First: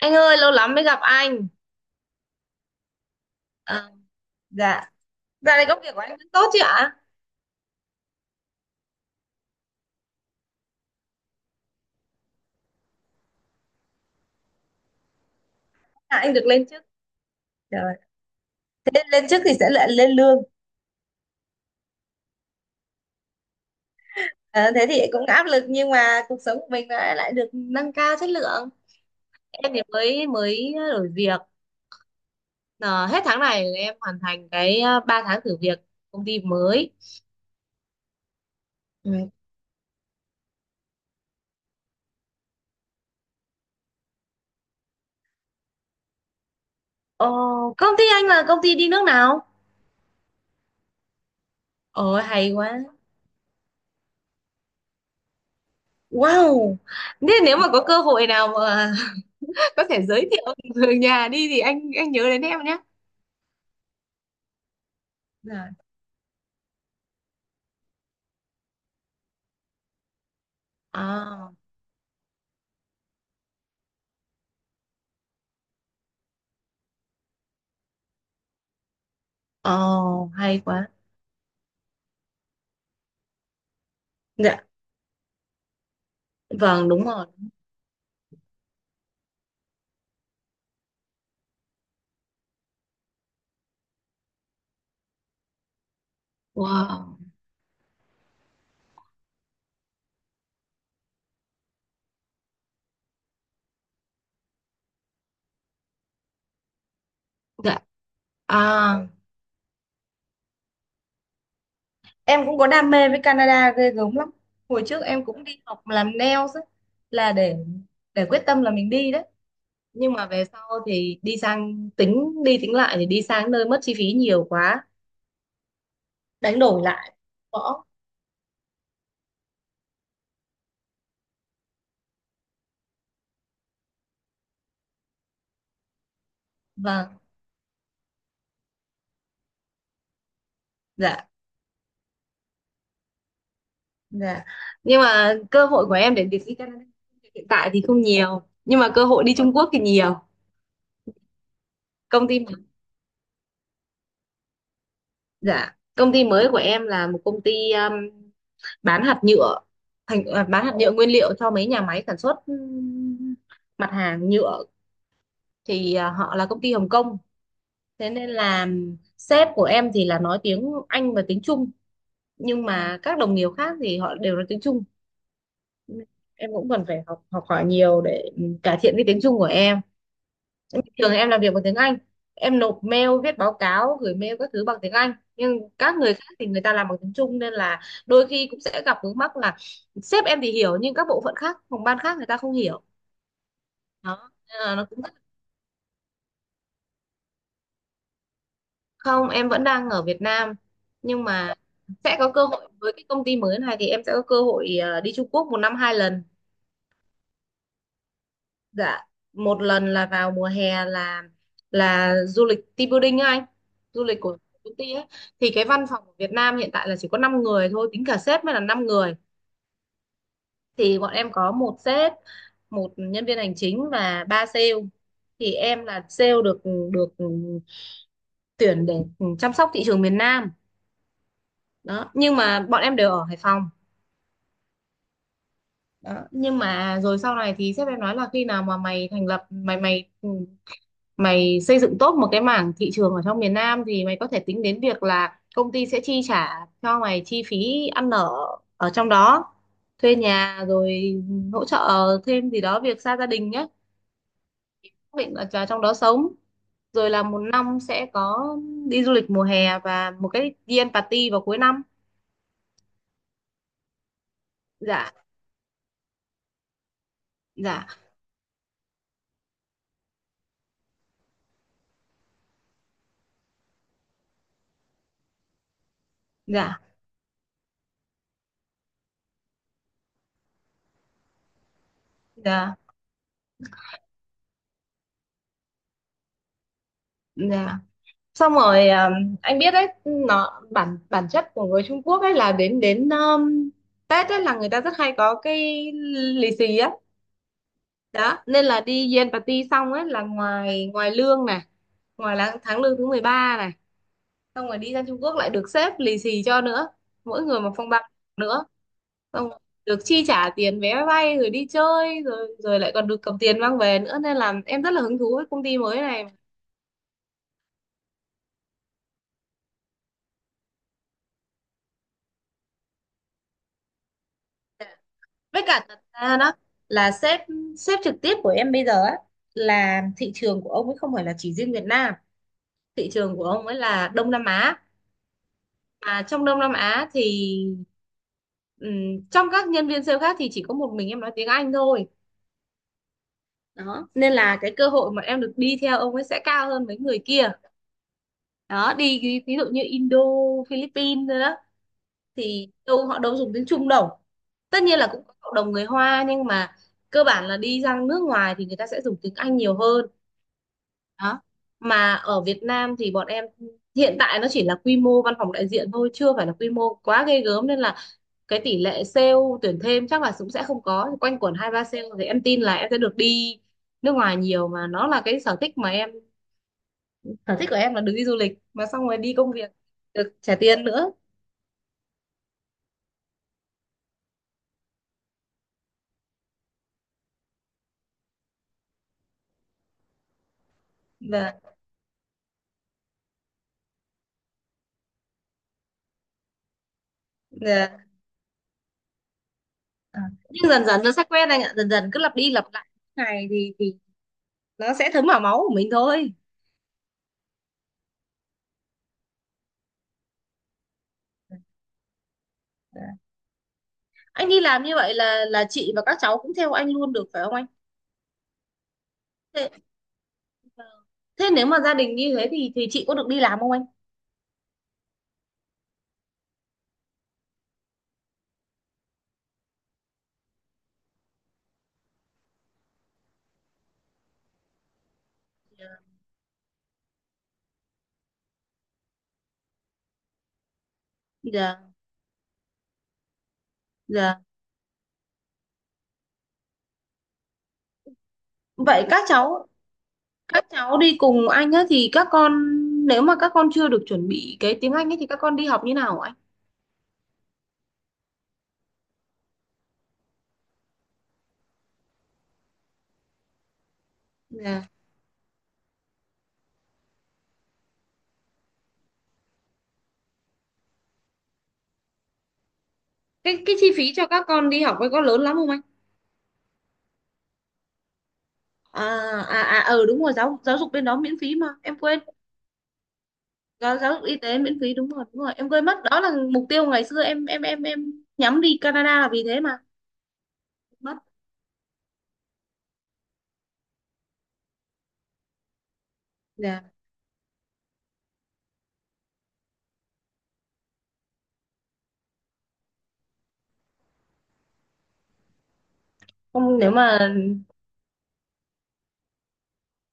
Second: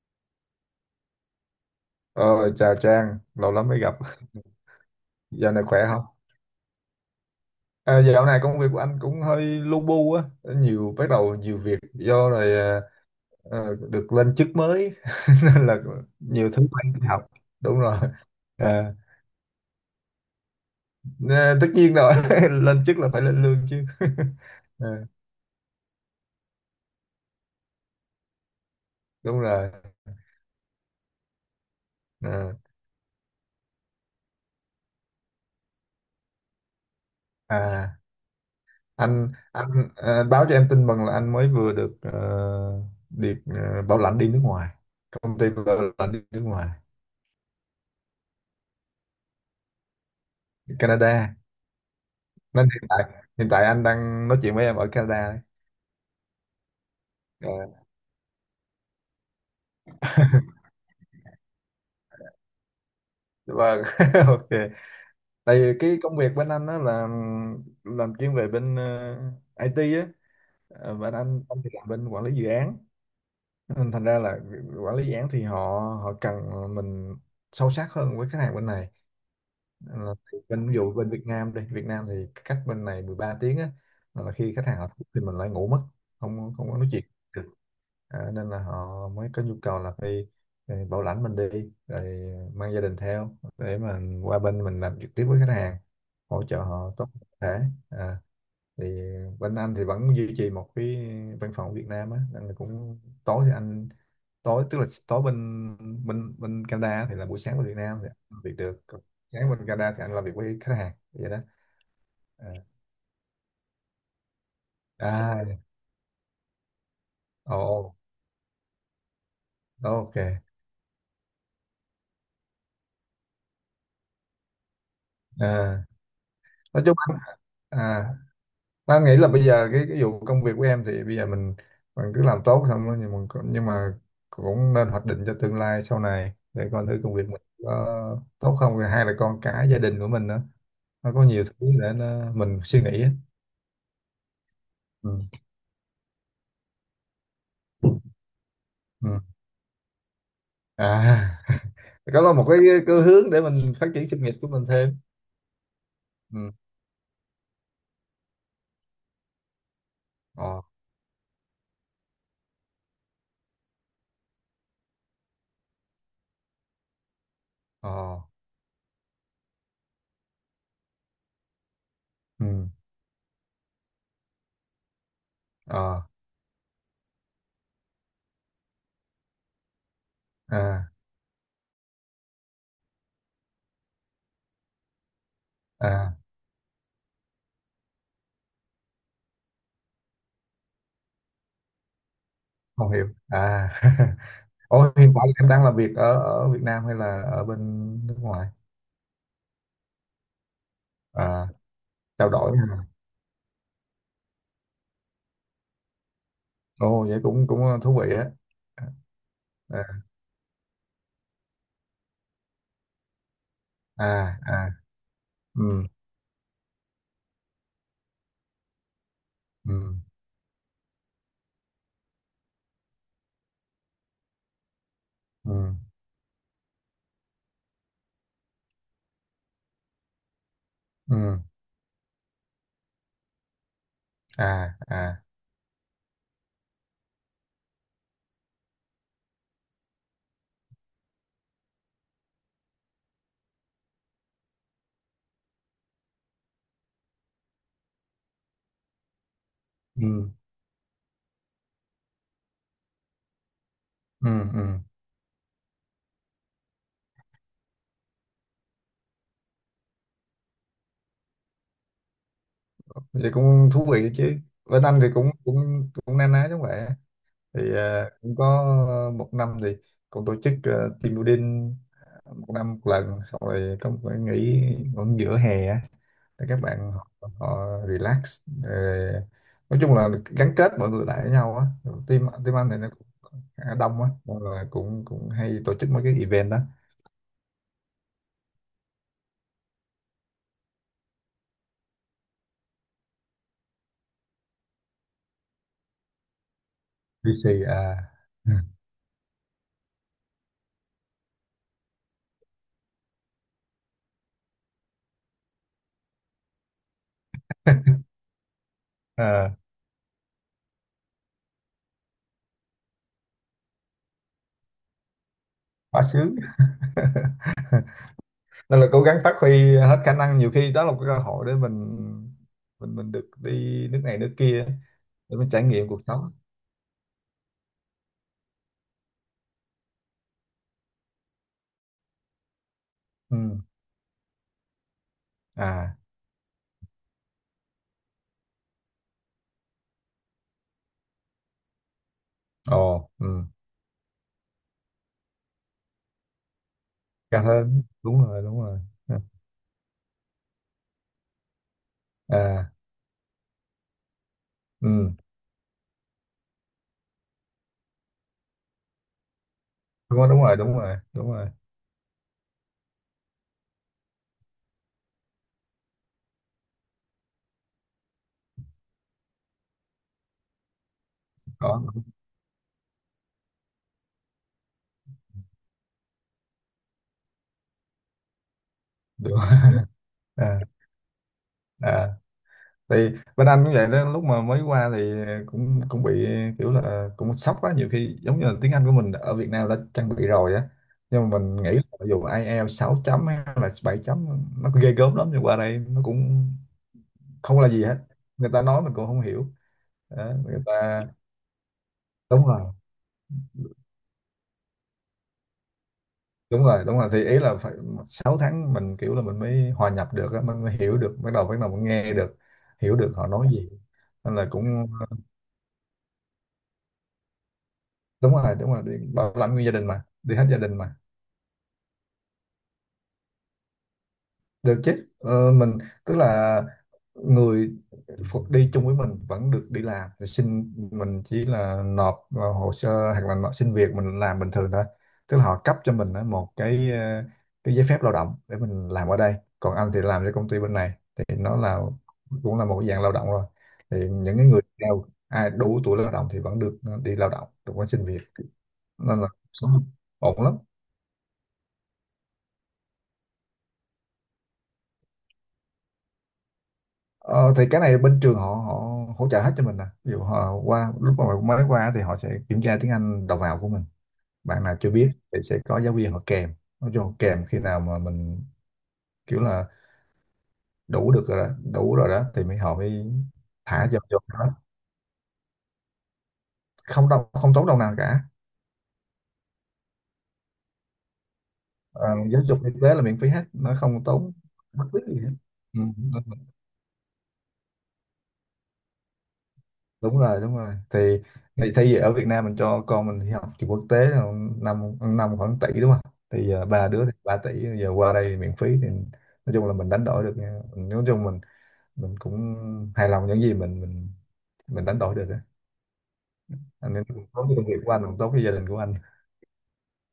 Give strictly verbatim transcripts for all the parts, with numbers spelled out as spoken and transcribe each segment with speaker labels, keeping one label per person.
Speaker 1: Anh ơi, lâu lắm mới gặp anh.
Speaker 2: Ờ, chào Trang, lâu lắm mới
Speaker 1: À,
Speaker 2: gặp.
Speaker 1: dạ.
Speaker 2: Dạo
Speaker 1: Dạo
Speaker 2: này
Speaker 1: này công
Speaker 2: khỏe
Speaker 1: việc của
Speaker 2: không?
Speaker 1: anh vẫn tốt chứ ạ?
Speaker 2: À, dạo này công việc của anh cũng hơi lu bu á, nhiều bắt đầu nhiều việc do rồi, à, ờ, được lên chức mới nên là
Speaker 1: À, anh được
Speaker 2: nhiều thứ
Speaker 1: lên chức.
Speaker 2: phải học. Đúng
Speaker 1: Trời,
Speaker 2: rồi. À,
Speaker 1: lên lên chức thì sẽ lại lên lương.
Speaker 2: nè, tất nhiên rồi, lên chức là phải lên lương chứ.
Speaker 1: À, thế thì
Speaker 2: Ờ,
Speaker 1: cũng áp lực nhưng mà cuộc sống của mình lại lại được nâng cao chất lượng.
Speaker 2: đúng rồi.
Speaker 1: Em thì mới mới đổi việc.
Speaker 2: Ờ,
Speaker 1: Ờ, hết tháng này em hoàn thành cái ờ, ba tháng thử việc công ty mới.
Speaker 2: à,
Speaker 1: Ừ.
Speaker 2: anh anh à, báo cho em tin mừng là anh mới vừa được ờ, được ờ, bảo lãnh đi nước ngoài, công ty bảo lãnh đi nước ngoài,
Speaker 1: Ờ, công ty anh là công ty đi nước nào?
Speaker 2: Canada.
Speaker 1: Ôi hay
Speaker 2: Nên
Speaker 1: quá.
Speaker 2: hiện tại hiện tại anh đang nói chuyện với em ở Canada đấy.
Speaker 1: Wow. Nên
Speaker 2: Ờ,
Speaker 1: nếu mà có cơ hội nào mà có thể giới thiệu người nhà đi thì anh anh nhớ đến em.
Speaker 2: vâng, ok. Tại
Speaker 1: Dạ.
Speaker 2: vì cái công việc bên anh á là làm chuyên về bên ờ, i tê á. Ờ, bên anh
Speaker 1: À,
Speaker 2: anh thì làm bên quản lý dự án, nên thành ra là quản lý dự án thì họ họ cần mình sâu sát hơn với khách hàng bên này. Ờ,
Speaker 1: oh,
Speaker 2: thì
Speaker 1: hay
Speaker 2: bên ví
Speaker 1: quá.
Speaker 2: dụ bên Việt Nam, đi Việt Nam thì cách bên này mười ba tiếng á, là khi
Speaker 1: Dạ,
Speaker 2: khách hàng họ thức thì mình lại ngủ mất, không không có
Speaker 1: vâng,
Speaker 2: nói
Speaker 1: đúng
Speaker 2: chuyện.
Speaker 1: rồi.
Speaker 2: à, nên là họ mới có nhu cầu là phải ờ, bảo lãnh mình đi rồi mang gia đình theo để mà qua bên mình làm trực tiếp với khách hàng, hỗ trợ họ tốt
Speaker 1: Wow.
Speaker 2: nhất có thể. À, thì bên anh thì vẫn duy trì một cái văn phòng ở Việt Nam á, nên là cũng tối thì anh tối tức là tối bên bên bên Canada á, thì là buổi sáng bên Việt
Speaker 1: Dạ.
Speaker 2: Nam thì anh làm việc
Speaker 1: À,
Speaker 2: được. Còn sáng bên Canada thì anh làm việc với khách hàng vậy đó.
Speaker 1: em
Speaker 2: À,
Speaker 1: cũng có đam mê với Canada ghê gớm lắm. Hồi trước em cũng
Speaker 2: à,
Speaker 1: đi học làm nails ấy, là để
Speaker 2: ồ,
Speaker 1: để quyết tâm là mình đi đấy.
Speaker 2: ồ,
Speaker 1: Nhưng
Speaker 2: ok,
Speaker 1: mà về sau thì đi sang, tính đi tính lại thì đi sang nơi mất chi phí nhiều quá,
Speaker 2: à,
Speaker 1: đánh đổi
Speaker 2: nói chung
Speaker 1: lại
Speaker 2: anh,
Speaker 1: bỏ.
Speaker 2: à, Nam nghĩ là bây giờ cái cái vụ công việc của em thì bây giờ mình mình cứ làm tốt, xong rồi nhưng mà nhưng mà cũng nên hoạch định cho tương lai sau này để coi thử công
Speaker 1: Vâng,
Speaker 2: việc mình có tốt không, rồi hai là con cái gia đình của mình nữa, nó có
Speaker 1: dạ,
Speaker 2: nhiều thứ để nó, mình suy nghĩ á.
Speaker 1: dạ. Nhưng
Speaker 2: Ừ.
Speaker 1: mà cơ hội của em để việc đi Canada hiện tại thì không nhiều, nhưng mà cơ
Speaker 2: Ừ.
Speaker 1: hội đi Trung Quốc thì nhiều.
Speaker 2: À, có
Speaker 1: Công
Speaker 2: là một
Speaker 1: ty.
Speaker 2: cái cái hướng để mình phát triển sự nghiệp của mình thêm.
Speaker 1: Dạ, công ty mới
Speaker 2: Ừ.
Speaker 1: của em là một công ty um, bán hạt nhựa, thành à,
Speaker 2: Ờ.
Speaker 1: bán hạt nhựa nguyên liệu cho mấy nhà máy sản xuất um, mặt hàng nhựa, thì à, họ là công ty Hồng Kông. Thế
Speaker 2: Ờ.
Speaker 1: nên là sếp của em thì là nói tiếng Anh và tiếng Trung, nhưng
Speaker 2: Ừ.
Speaker 1: mà các đồng nghiệp khác thì họ đều nói tiếng Trung.
Speaker 2: Ờ.
Speaker 1: Em cũng cần phải học học hỏi nhiều để um, cải thiện cái tiếng Trung của em. Bình
Speaker 2: À.
Speaker 1: thường em làm việc bằng tiếng Anh, em nộp mail, viết báo cáo, gửi mail các thứ bằng tiếng Anh, nhưng các người
Speaker 2: À,
Speaker 1: khác thì người ta làm bằng tiếng Trung nên là đôi khi cũng sẽ gặp vướng mắc là sếp em thì hiểu nhưng các bộ phận khác, phòng ban khác người ta không hiểu.
Speaker 2: không hiểu à.
Speaker 1: Đó nên là nó
Speaker 2: Ủa,
Speaker 1: cũng rất-
Speaker 2: hiện tại em đang làm việc ở ở Việt Nam hay là ở bên nước ngoài?
Speaker 1: Không, em vẫn đang ở Việt Nam, nhưng
Speaker 2: À.
Speaker 1: mà sẽ
Speaker 2: Trao
Speaker 1: có cơ
Speaker 2: đổi
Speaker 1: hội
Speaker 2: ha.
Speaker 1: với cái công ty mới này, thì em sẽ có cơ hội ờ, đi Trung Quốc một năm hai lần.
Speaker 2: Ồ, vậy cũng cũng ờ, thú vị á.
Speaker 1: Dạ, một lần
Speaker 2: À,
Speaker 1: là vào mùa hè, là là du lịch team building á anh, du
Speaker 2: à,
Speaker 1: lịch của
Speaker 2: à,
Speaker 1: công ty ấy. Thì cái
Speaker 2: ừ,
Speaker 1: văn phòng của Việt Nam hiện tại là chỉ có năm người thôi, tính cả sếp mới là năm người.
Speaker 2: ừ,
Speaker 1: Thì bọn em có một sếp, một nhân viên hành chính và ba sale. Thì
Speaker 2: ừ,
Speaker 1: em là sale được được tuyển để chăm sóc thị trường miền Nam.
Speaker 2: ừ,
Speaker 1: Đó, nhưng mà bọn em đều ở Hải Phòng.
Speaker 2: à, à,
Speaker 1: Đó, nhưng mà rồi sau này thì sếp em nói là khi nào mà mày thành lập mày mày mày xây dựng tốt một cái mảng thị trường ở trong miền Nam thì mày có thể tính đến việc là công ty sẽ chi trả cho mày chi phí ăn ở ở trong đó, thuê
Speaker 2: ừ,
Speaker 1: nhà, rồi hỗ trợ thêm gì đó việc xa gia đình nhé,
Speaker 2: ừ, ừ,
Speaker 1: xác định là vào trong đó sống, rồi là một năm sẽ có đi du lịch mùa hè và một cái đi ăn party vào cuối năm.
Speaker 2: vậy cũng thú vị đấy chứ. Bên anh thì
Speaker 1: Dạ,
Speaker 2: cũng cũng cũng na ná giống vậy á. Thì
Speaker 1: dạ,
Speaker 2: à, cũng có một năm thì cũng tổ chức ờ, team building, ờ, một năm một lần, xong rồi có một cái nghỉ cũng giữa hè á, để các
Speaker 1: dạ,
Speaker 2: bạn họ, họ relax, rồi nói chung là gắn kết mọi người lại với nhau á. Rồi team team anh
Speaker 1: dạ,
Speaker 2: thì nó cũng khá đông á, nên là cũng cũng hay tổ chức mấy cái event đó.
Speaker 1: dạ. Xong rồi um, anh biết đấy nó bản bản chất của người Trung Quốc ấy là đến đến um, Tết ấy là người ta rất hay có cái lì xì á.
Speaker 2: vê xê à,
Speaker 1: Đó nên là đi Gen Party xong ấy là ngoài ngoài lương này, ngoài là tháng lương thứ mười ba này, xong rồi đi ra Trung Quốc lại được sếp lì xì cho nữa, mỗi người một phong bao nữa, xong
Speaker 2: à,
Speaker 1: rồi được chi trả tiền vé máy bay rồi đi chơi rồi rồi lại còn được cầm tiền mang về nữa, nên là em rất là hứng thú với công ty mới
Speaker 2: quá
Speaker 1: này.
Speaker 2: sướng. Nên là cố gắng phát huy hết khả năng, nhiều khi đó là một cái cơ hội để mình mình mình được đi nước này nước kia, để mình
Speaker 1: Với
Speaker 2: trải
Speaker 1: cả
Speaker 2: nghiệm
Speaker 1: thật
Speaker 2: cuộc sống.
Speaker 1: ra đó là sếp sếp trực tiếp của em bây giờ á, là thị trường của ông ấy không phải là chỉ riêng Việt Nam, thị trường của
Speaker 2: Ừ.
Speaker 1: ông ấy là Đông Nam Á.
Speaker 2: À.
Speaker 1: Mà trong Đông Nam Á thì ừm, trong các nhân viên sale khác thì chỉ có một mình em nói tiếng Anh thôi.
Speaker 2: Ồ. Ừ.
Speaker 1: Đó nên là cái cơ hội mà em được đi theo ông ấy sẽ cao hơn mấy người
Speaker 2: Cao
Speaker 1: kia.
Speaker 2: hơn, đúng rồi, đúng rồi.
Speaker 1: Đó, đi ví, ví dụ như Indo, Philippines nữa, thì
Speaker 2: À.
Speaker 1: đâu họ đâu dùng tiếng Trung đâu. Tất nhiên là
Speaker 2: Ừ.
Speaker 1: cũng có cộng đồng người Hoa nhưng mà cơ bản là đi ra nước ngoài thì người ta sẽ dùng tiếng Anh nhiều hơn.
Speaker 2: Đúng rồi, đúng rồi, đúng rồi, đúng
Speaker 1: Đó,
Speaker 2: rồi,
Speaker 1: mà ở Việt Nam thì bọn em hiện tại nó chỉ là quy mô văn phòng đại diện thôi, chưa phải là quy mô quá ghê gớm, nên là cái tỷ lệ sale tuyển thêm chắc là cũng sẽ không có, quanh quẩn hai ba
Speaker 2: có.
Speaker 1: sale thì em tin là em sẽ được đi nước ngoài nhiều, mà nó là cái sở thích mà em, sở thích của em là được đi du lịch mà xong rồi
Speaker 2: Đúng
Speaker 1: đi
Speaker 2: rồi.
Speaker 1: công việc được trả
Speaker 2: À,
Speaker 1: tiền nữa.
Speaker 2: à, thì bên anh cũng vậy đó, lúc mà mới qua thì cũng cũng bị kiểu là cũng sốc quá, nhiều khi giống như là tiếng Anh của mình ở Việt Nam đã trang bị rồi á, nhưng mà mình nghĩ là dù ai eo sáu chấm hay là bảy chấm, nó có ghê gớm lắm nhưng qua đây nó cũng không là gì
Speaker 1: Dạ.
Speaker 2: hết, người ta nói mình cũng không hiểu
Speaker 1: À,
Speaker 2: đó, người
Speaker 1: nhưng dần dần
Speaker 2: ta.
Speaker 1: nó sẽ quen anh ạ, dần dần cứ lặp
Speaker 2: Đúng
Speaker 1: đi
Speaker 2: rồi,
Speaker 1: lặp lại ngày thì thì nó sẽ thấm vào máu của mình thôi.
Speaker 2: đúng rồi, đúng rồi, thì ý là phải sáu tháng mình kiểu là mình mới hòa nhập được á, mình mới hiểu được, bắt đầu bắt đầu mình nghe được, hiểu
Speaker 1: Dạ.
Speaker 2: được họ nói gì, nên là
Speaker 1: Anh đi làm
Speaker 2: cũng.
Speaker 1: như vậy là là chị và các cháu cũng theo anh luôn được phải không anh?
Speaker 2: Đúng rồi, đúng rồi, đi bảo lãnh nguyên
Speaker 1: Thế,
Speaker 2: gia đình mà, đi hết gia đình
Speaker 1: ờ,
Speaker 2: mà.
Speaker 1: thế nếu mà gia đình như thế thì thì chị có được đi làm không anh?
Speaker 2: Được chứ, ờ, mình tức là người phụ- đi chung với mình vẫn được đi làm, thì xin mình chỉ là nộp vào hồ sơ hoặc là nộp xin việc, mình làm bình thường thôi. Tức là họ cấp cho mình á, một cái ờ, cái giấy phép lao động để mình làm ở đây. Còn anh thì làm cho công ty bên này thì nó là
Speaker 1: Dạ,
Speaker 2: cũng là một cái dạng lao động rồi. Thì những
Speaker 1: dạ.
Speaker 2: cái người nào, ai đủ tuổi lao động thì vẫn được ờ, đi lao động được, có xin việc.
Speaker 1: Vậy
Speaker 2: Nên
Speaker 1: các
Speaker 2: là
Speaker 1: cháu
Speaker 2: ổn lắm.
Speaker 1: các cháu đi cùng anh á thì các con, nếu mà các con chưa được chuẩn bị cái tiếng Anh ấy thì các con đi học như nào hả anh?
Speaker 2: Ờ, thì cái này bên trường họ họ hỗ trợ hết cho mình nè. Ví dụ họ qua, lúc mà mới qua thì họ sẽ kiểm tra tiếng Anh đầu vào của mình. Bạn nào
Speaker 1: Dạ,
Speaker 2: chưa biết thì sẽ có giáo viên họ kèm. Nó cho họ kèm khi nào mà mình kiểu là đủ được rồi đó, đủ rồi đó, thì mới họ mới
Speaker 1: cái cái chi
Speaker 2: thả vô
Speaker 1: phí
Speaker 2: vô
Speaker 1: cho các
Speaker 2: đó.
Speaker 1: con đi học ấy có lớn lắm không anh?
Speaker 2: Không đâu, không tốn đồng nào cả.
Speaker 1: à, à à ừ đúng rồi, giáo giáo dục bên đó miễn phí mà em
Speaker 2: Ờ,
Speaker 1: quên.
Speaker 2: giáo dục y tế là miễn phí hết, nó
Speaker 1: Giáo,
Speaker 2: không
Speaker 1: giáo dục
Speaker 2: tốn
Speaker 1: y tế miễn
Speaker 2: bất
Speaker 1: phí,
Speaker 2: cứ
Speaker 1: đúng
Speaker 2: gì
Speaker 1: rồi,
Speaker 2: hết.
Speaker 1: đúng rồi. Em
Speaker 2: Ừ.
Speaker 1: quên mất, đó là mục tiêu ngày xưa em em em em nhắm đi Canada là vì thế mà.
Speaker 2: Đúng rồi, đúng rồi, thì
Speaker 1: Mất.
Speaker 2: thì thay vì ở Việt Nam mình cho con mình đi học trường quốc tế là năm năm khoảng tỷ đúng không, thì giờ ba
Speaker 1: Dạ.
Speaker 2: đứa thì ba tỷ, giờ qua đây thì miễn phí, thì nói chung là mình đánh đổi được nha. Mình- nói chung mình mình cũng hài lòng những gì mình mình mình đánh đổi được á.
Speaker 1: Không, nếu
Speaker 2: Anh, nên cũng
Speaker 1: mà
Speaker 2: tốt cho công việc của anh, cũng tốt với gia đình của anh.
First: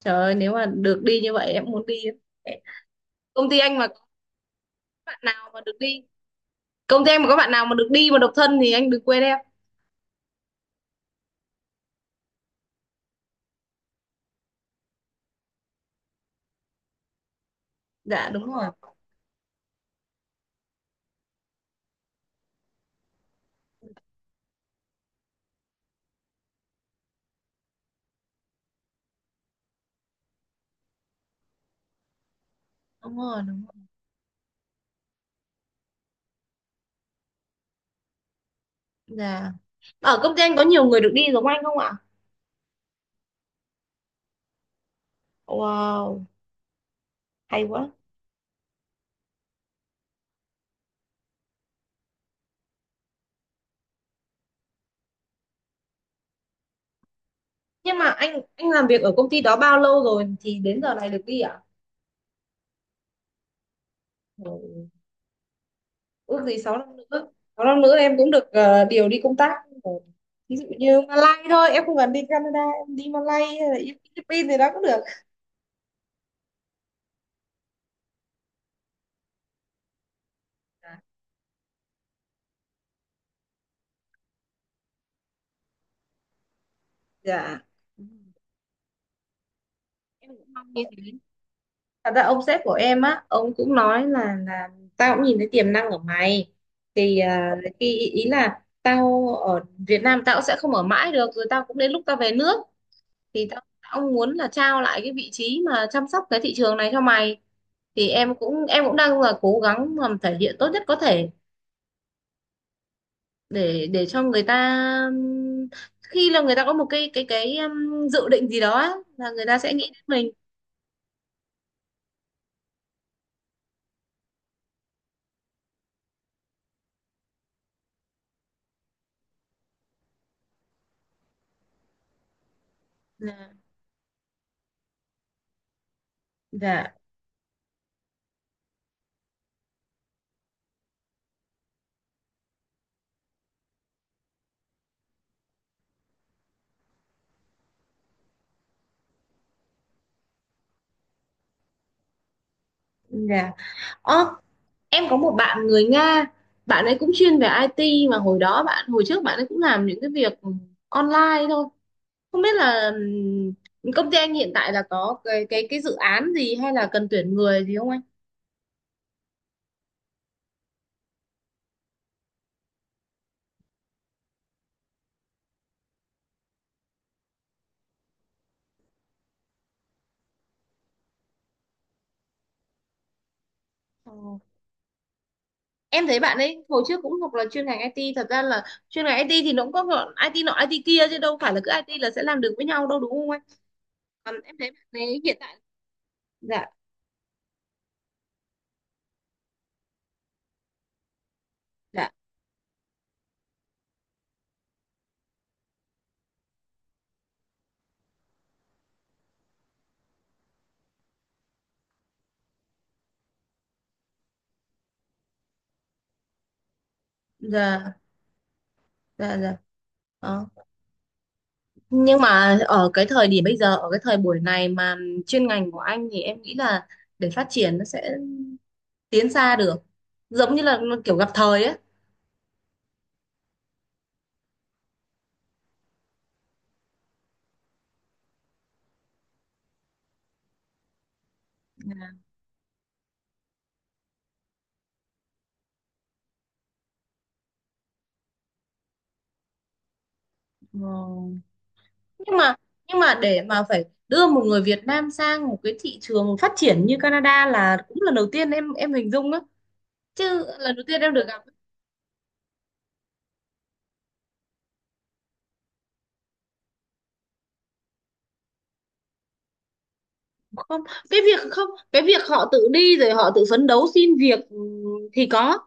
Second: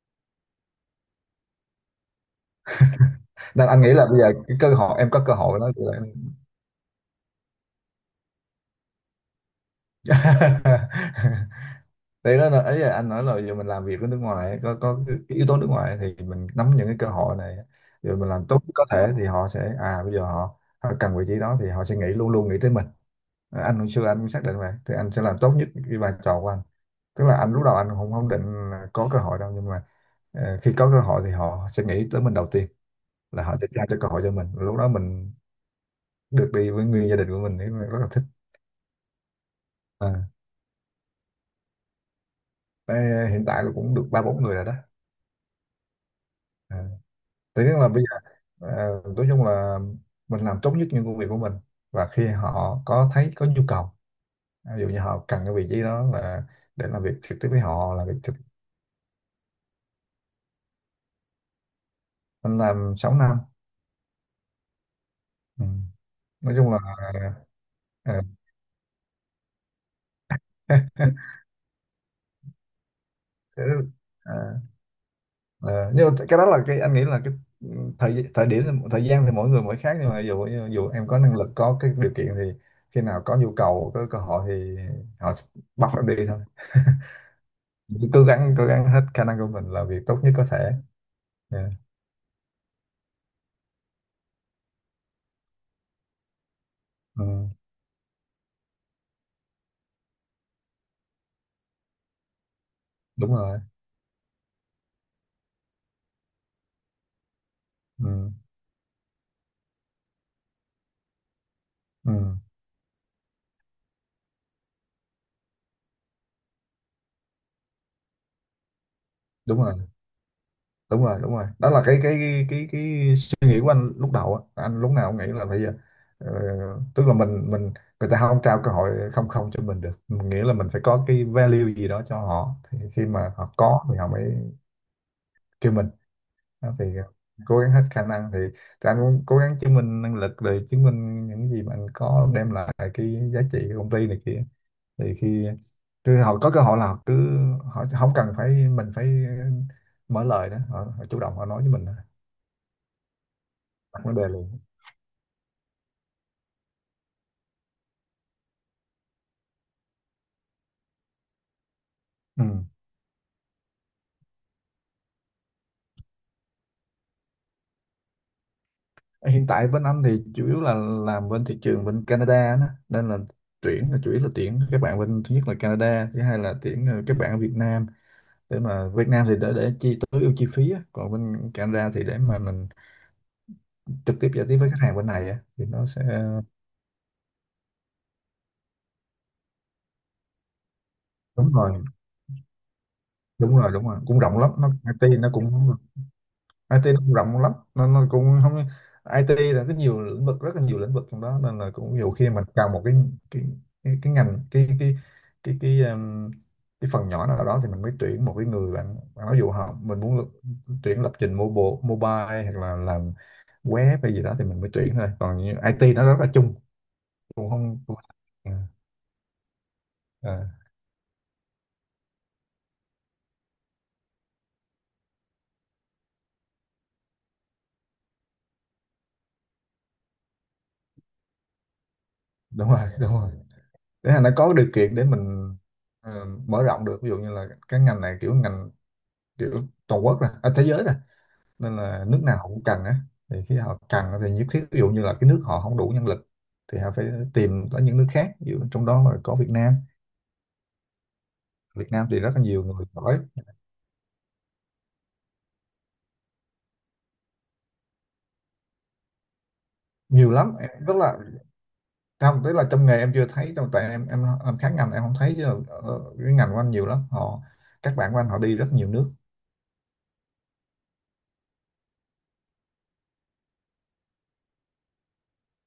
Speaker 1: trời ơi, nếu mà được đi như vậy em muốn đi. lắm. Công ty
Speaker 2: Nên
Speaker 1: anh
Speaker 2: anh
Speaker 1: mà
Speaker 2: nghĩ
Speaker 1: có
Speaker 2: là bây giờ cái cơ hội, em
Speaker 1: bạn
Speaker 2: có cơ
Speaker 1: nào
Speaker 2: hội
Speaker 1: mà
Speaker 2: đó.
Speaker 1: được đi, công ty anh mà có bạn nào mà được đi mà độc thân thì anh đừng quên em.
Speaker 2: Đấy, đó là ấy, là anh nói là giờ mình làm việc ở nước ngoài ấy, có có cái yếu tố nước ngoài ấy, thì mình nắm những cái cơ hội này, rồi mình
Speaker 1: Dạ đúng
Speaker 2: làm tốt
Speaker 1: rồi.
Speaker 2: nhất có thể thì họ sẽ, à bây giờ họ, họ cần vị trí đó thì họ sẽ nghĩ, luôn luôn nghĩ tới mình. À, anh hồi xưa anh cũng xác định vậy, thì anh sẽ làm tốt nhất cái vai trò của anh. Tức là anh lúc đầu anh không không định là có cơ hội đâu, nhưng mà ờ, khi có cơ hội thì họ sẽ nghĩ tới mình đầu tiên,
Speaker 1: Đúng rồi,
Speaker 2: là họ
Speaker 1: đúng
Speaker 2: sẽ
Speaker 1: rồi.
Speaker 2: trao cho cơ hội cho mình, lúc đó mình được đi với nguyên gia đình của mình thì mình rất là thích.
Speaker 1: Dạ. Ở
Speaker 2: À.
Speaker 1: công ty anh có nhiều người được đi giống anh không ạ?
Speaker 2: Ê, hiện tại là cũng được ba bốn người rồi đó.
Speaker 1: Wow,
Speaker 2: À, thế
Speaker 1: hay
Speaker 2: tức là
Speaker 1: quá.
Speaker 2: bây giờ ờ, nói chung là mình làm tốt nhất những công việc của mình, và khi họ có thấy có nhu cầu, ví dụ như họ cần cái vị trí đó là để làm việc trực tiếp với họ,
Speaker 1: Nhưng
Speaker 2: là
Speaker 1: mà
Speaker 2: việc trực.
Speaker 1: anh anh làm việc ở công ty đó bao lâu rồi thì đến giờ này được đi ạ?
Speaker 2: Mình làm sáu năm.
Speaker 1: Ừ.
Speaker 2: Ừ.
Speaker 1: Ước
Speaker 2: Nói
Speaker 1: gì
Speaker 2: chung
Speaker 1: sáu
Speaker 2: là,
Speaker 1: năm nữa sáu năm nữa
Speaker 2: ờ,
Speaker 1: em cũng được ờ, điều đi công tác, ví dụ như Malay thôi em không cần đi Canada, em đi Malay
Speaker 2: thế-
Speaker 1: hay là đi
Speaker 2: Ờ,
Speaker 1: Philippines thì đó cũng được.
Speaker 2: ờ, nhưng mà cái đó là cái anh nghĩ là cái, ừ, thời thời điểm, thời gian thì mỗi người mỗi khác, nhưng mà ví dụ ví dụ
Speaker 1: Dạ,
Speaker 2: em có năng lực, có cái điều kiện thì khi nào có nhu cầu, có cơ hội thì họ bắt em đi thôi.
Speaker 1: dạ. Ừ,
Speaker 2: Cứ cố gắng cố gắng hết khả năng của mình, làm việc tốt
Speaker 1: em
Speaker 2: nhất có
Speaker 1: cũng mong
Speaker 2: thể.
Speaker 1: như thế.
Speaker 2: Dạ,
Speaker 1: Thật ra ông sếp của em á, ông cũng nói là là tao cũng nhìn thấy tiềm năng ở mày, thì
Speaker 2: ừ,
Speaker 1: à, khi ý ý là tao ở Việt Nam tao cũng sẽ không ở mãi được, rồi tao cũng đến lúc tao về nước,
Speaker 2: đúng
Speaker 1: thì
Speaker 2: rồi,
Speaker 1: tao, tao muốn là trao lại cái vị trí mà chăm sóc cái thị trường này cho mày, thì
Speaker 2: ừ,
Speaker 1: em cũng em cũng đang là cố gắng làm thể hiện tốt nhất có thể
Speaker 2: ừ,
Speaker 1: để để cho người ta ừm, khi là người ta có một cái cái cái ừm, dự định gì đó á, là người ta
Speaker 2: đúng
Speaker 1: sẽ
Speaker 2: rồi,
Speaker 1: nghĩ đến mình.
Speaker 2: đúng rồi, đúng rồi, đó là cái cái cái cái suy nghĩ của anh lúc đầu á, anh lúc nào cũng nghĩ là bây giờ ờ, tức là mình mình, người ta không trao cơ hội, không không cho mình được, mình nghĩ là mình phải có cái value gì đó cho họ, thì khi mà họ
Speaker 1: Dạ.
Speaker 2: có thì họ mới kêu mình. Đó, thì
Speaker 1: Dạ,
Speaker 2: ờ, cố gắng hết khả năng thì, thì anh cũng cố gắng chứng minh năng lực rồi chứng minh những gì mà anh có, đem lại cái giá trị của công ty này kia, thì khi thì họ có cơ hội là họ cứ, họ không cần phải mình phải mở lời đó, họ, họ chủ động họ nói với mình,
Speaker 1: dạ.
Speaker 2: đặt vấn đề
Speaker 1: Ơ,
Speaker 2: liền.
Speaker 1: em có một bạn người Nga, bạn ấy cũng chuyên về i tê mà hồi đó bạn, hồi trước bạn ấy cũng làm những cái việc online thôi. Không
Speaker 2: Ừ.
Speaker 1: biết là ừm, công ty anh hiện tại là có cái cái cái dự án gì hay là cần tuyển người gì không anh?
Speaker 2: Hiện tại bên anh thì chủ yếu là làm bên thị trường bên Canada đó, nên là tuyển là chủ yếu là tuyển các bạn bên, thứ nhất là Canada, thứ hai là tuyển ờ, các bạn ở Việt Nam. Để mà Việt Nam thì để để chi tối ưu chi phí á. Còn bên Canada thì để mà mình trực tiếp giao tiếp với khách hàng bên này á, thì nó sẽ,
Speaker 1: Em thấy bạn
Speaker 2: ờ,
Speaker 1: ấy hồi trước cũng học là chuyên ngành i tê, thật ra là chuyên ngành IT thì nó cũng có gọi i tê nọ IT kia chứ đâu phải
Speaker 2: đúng
Speaker 1: là cứ
Speaker 2: rồi,
Speaker 1: i tê là sẽ làm được với nhau đâu đúng không anh?
Speaker 2: đúng rồi, đúng rồi, cũng rộng
Speaker 1: Còn
Speaker 2: lắm
Speaker 1: em
Speaker 2: nó.
Speaker 1: thấy bạn
Speaker 2: i tê
Speaker 1: ấy
Speaker 2: nó
Speaker 1: hiện tại.
Speaker 2: cũng,
Speaker 1: Dạ,
Speaker 2: ai ti nó cũng rộng lắm, nên nó cũng không, ai ti là cái nhiều lĩnh vực, rất là nhiều lĩnh vực trong đó, nên là cũng
Speaker 1: dạ,
Speaker 2: nhiều khi mình cần một cái cái cái, cái ngành, cái cái cái cái um, cái phần nhỏ nào đó, thì mình mới tuyển một cái người. Bạn Bạn ví dụ họ, mình muốn lập- tuyển lập trình mobile mobile hoặc là làm web hay gì đó thì mình mới tuyển thôi, còn như ai ti nó rất là chung, cũng không
Speaker 1: dạ,
Speaker 2: cũng. Ừ,
Speaker 1: dạ, dạ.
Speaker 2: ờ,
Speaker 1: Đó. Nhưng mà ở cái thời điểm bây giờ, ở cái thời buổi này mà chuyên ngành của anh thì em nghĩ là để phát triển nó sẽ tiến xa được, giống như là kiểu gặp thời ấy.
Speaker 2: đúng rồi, đúng rồi, để là nó có điều kiện để mình ờ, mở rộng được, ví dụ như là cái ngành này, kiểu ngành kiểu toàn quốc ra, à, thế giới ra, nên là
Speaker 1: Dạ.
Speaker 2: nước nào họ cũng cần á. Thì khi họ cần thì nhất thiết, ví dụ như là cái nước họ không đủ nhân lực thì họ phải tìm tới những nước khác, ví dụ trong đó là có Việt Nam.
Speaker 1: Ờ.
Speaker 2: Việt Nam thì rất
Speaker 1: nhưng
Speaker 2: là
Speaker 1: mà
Speaker 2: nhiều người
Speaker 1: nhưng mà
Speaker 2: giỏi,
Speaker 1: để mà phải đưa một người Việt Nam sang một cái thị trường phát triển như Canada là cũng lần đầu tiên em em hình dung đó,
Speaker 2: nhiều
Speaker 1: chứ
Speaker 2: lắm em
Speaker 1: lần đầu
Speaker 2: rất
Speaker 1: tiên em
Speaker 2: là,
Speaker 1: được gặp.
Speaker 2: trong, tức là trong nghề em chưa thấy, trong tại em em em khác ngành, em không thấy, chứ ở cái ngành của anh nhiều lắm họ, các bạn của anh họ đi rất nhiều nước.
Speaker 1: Không, cái việc không, cái việc họ tự đi rồi họ tự phấn đấu xin việc ừ, thì có,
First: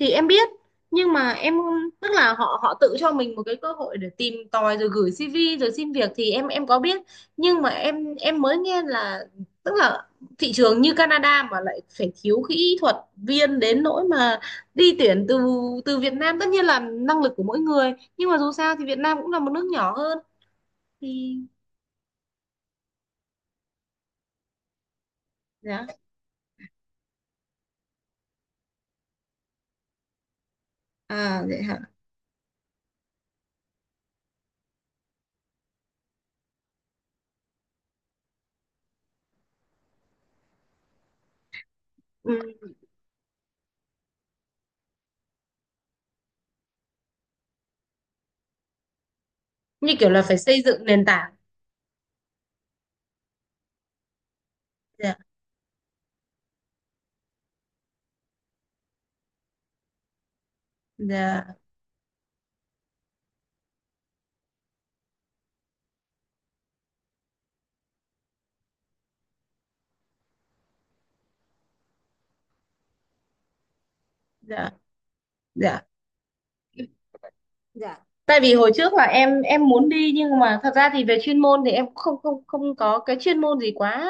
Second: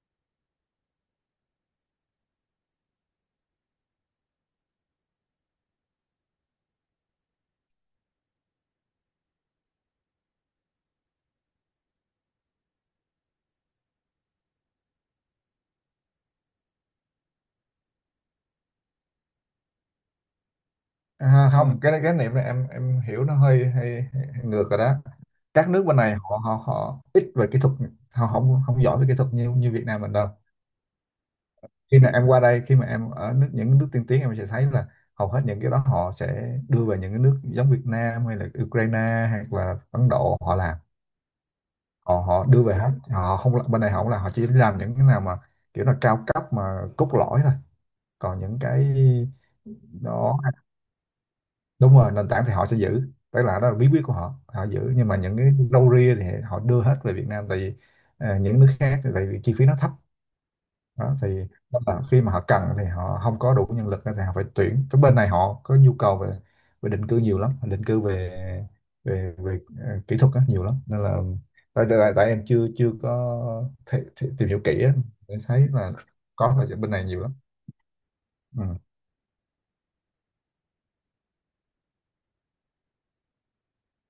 Speaker 1: thì em biết, nhưng mà em, tức là họ họ tự cho mình một cái cơ hội để tìm tòi rồi gửi xi vi rồi xin việc thì em em có biết. Nhưng mà em em mới nghe là, tức là thị trường như Canada mà lại phải thiếu kỹ thuật viên đến nỗi mà đi tuyển từ từ Việt Nam, tất nhiên là năng lực của mỗi người nhưng mà dù sao thì Việt Nam cũng là một nước nhỏ hơn
Speaker 2: À.
Speaker 1: thì.
Speaker 2: Ừ. Không, cái cái niệm này em em hiểu nó hơi, hơi, hơi ngược rồi đó. Các nước
Speaker 1: Dạ.
Speaker 2: bên này họ họ họ ít về kỹ thuật, họ không không giỏi về kỹ thuật như như Việt Nam mình đâu.
Speaker 1: À vậy hả.
Speaker 2: Khi mà em qua đây, khi mà em ở nước, những nước tiên tiến em sẽ thấy là hầu hết những cái đó họ sẽ đưa về những cái nước giống Việt Nam hay là Ukraine hoặc là Ấn Độ họ làm. Họ Họ đưa
Speaker 1: Ừ.
Speaker 2: về hết, họ không là- bên này họ không là, họ chỉ làm những cái nào mà kiểu là cao cấp mà cốt lõi thôi, còn những cái
Speaker 1: Như kiểu là phải
Speaker 2: đó.
Speaker 1: xây dựng nền tảng.
Speaker 2: Đúng rồi, nền tảng thì họ sẽ giữ, tức là đó là bí quyết của họ, họ giữ. Nhưng
Speaker 1: Dạ,
Speaker 2: mà những cái râu ria thì họ đưa hết về Việt Nam, tại vì ờ, những nước khác thì tại vì chi phí nó thấp. Đó, thì
Speaker 1: dạ,
Speaker 2: đó là khi mà họ cần thì họ không có đủ nhân lực thì họ phải tuyển, cái bên này họ có nhu cầu về, về định cư nhiều lắm, định cư về, về về ờ, kỹ thuật á, nhiều lắm, nên là tại, tại, tại em chưa chưa có thể, thể, tìm hiểu
Speaker 1: dạ,
Speaker 2: kỹ á, để thấy
Speaker 1: dạ,
Speaker 2: là, có là bên này nhiều lắm.
Speaker 1: dạ. Tại vì
Speaker 2: Ừ.
Speaker 1: hồi trước là em em muốn đi nhưng mà thật ra thì về chuyên môn thì em cũng không không không có cái chuyên môn gì quá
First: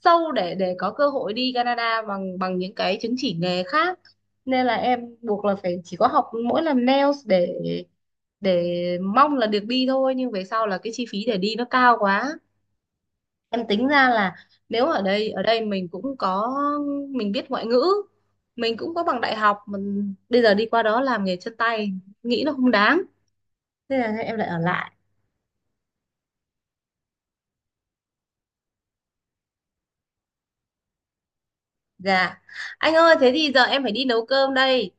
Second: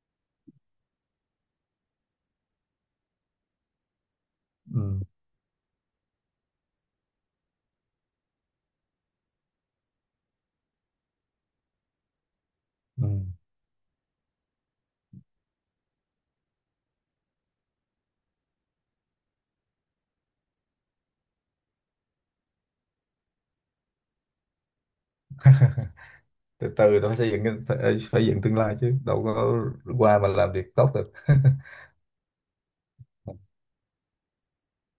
Speaker 1: sâu để để có cơ hội đi Canada bằng bằng những cái chứng chỉ nghề khác, nên là em
Speaker 2: Ừ.
Speaker 1: buộc là phải chỉ có học mỗi làm nails để để mong là được đi thôi, nhưng về sau là cái chi phí để đi nó cao quá.
Speaker 2: Ừ.
Speaker 1: Em tính ra là nếu ở đây ở đây mình cũng có, mình biết ngoại ngữ, mình cũng có bằng đại học, mình bây giờ đi qua đó làm nghề chân tay nghĩ nó không đáng. Thế là em lại ở lại.
Speaker 2: Từ từ nó phải xây dựng cái- phải, phải dựng tương lai chứ đâu có qua mà làm việc tốt được.
Speaker 1: Dạ. Anh ơi, thế thì giờ em phải đi nấu cơm đây.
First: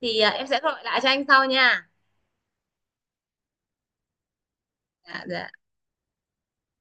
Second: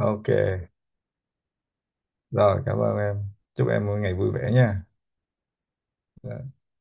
Speaker 1: Thì à, em sẽ gọi lại cho anh sau nha.
Speaker 2: rồi cảm ơn em, chúc em một ngày vui vẻ nha.
Speaker 1: Dạ, dạ.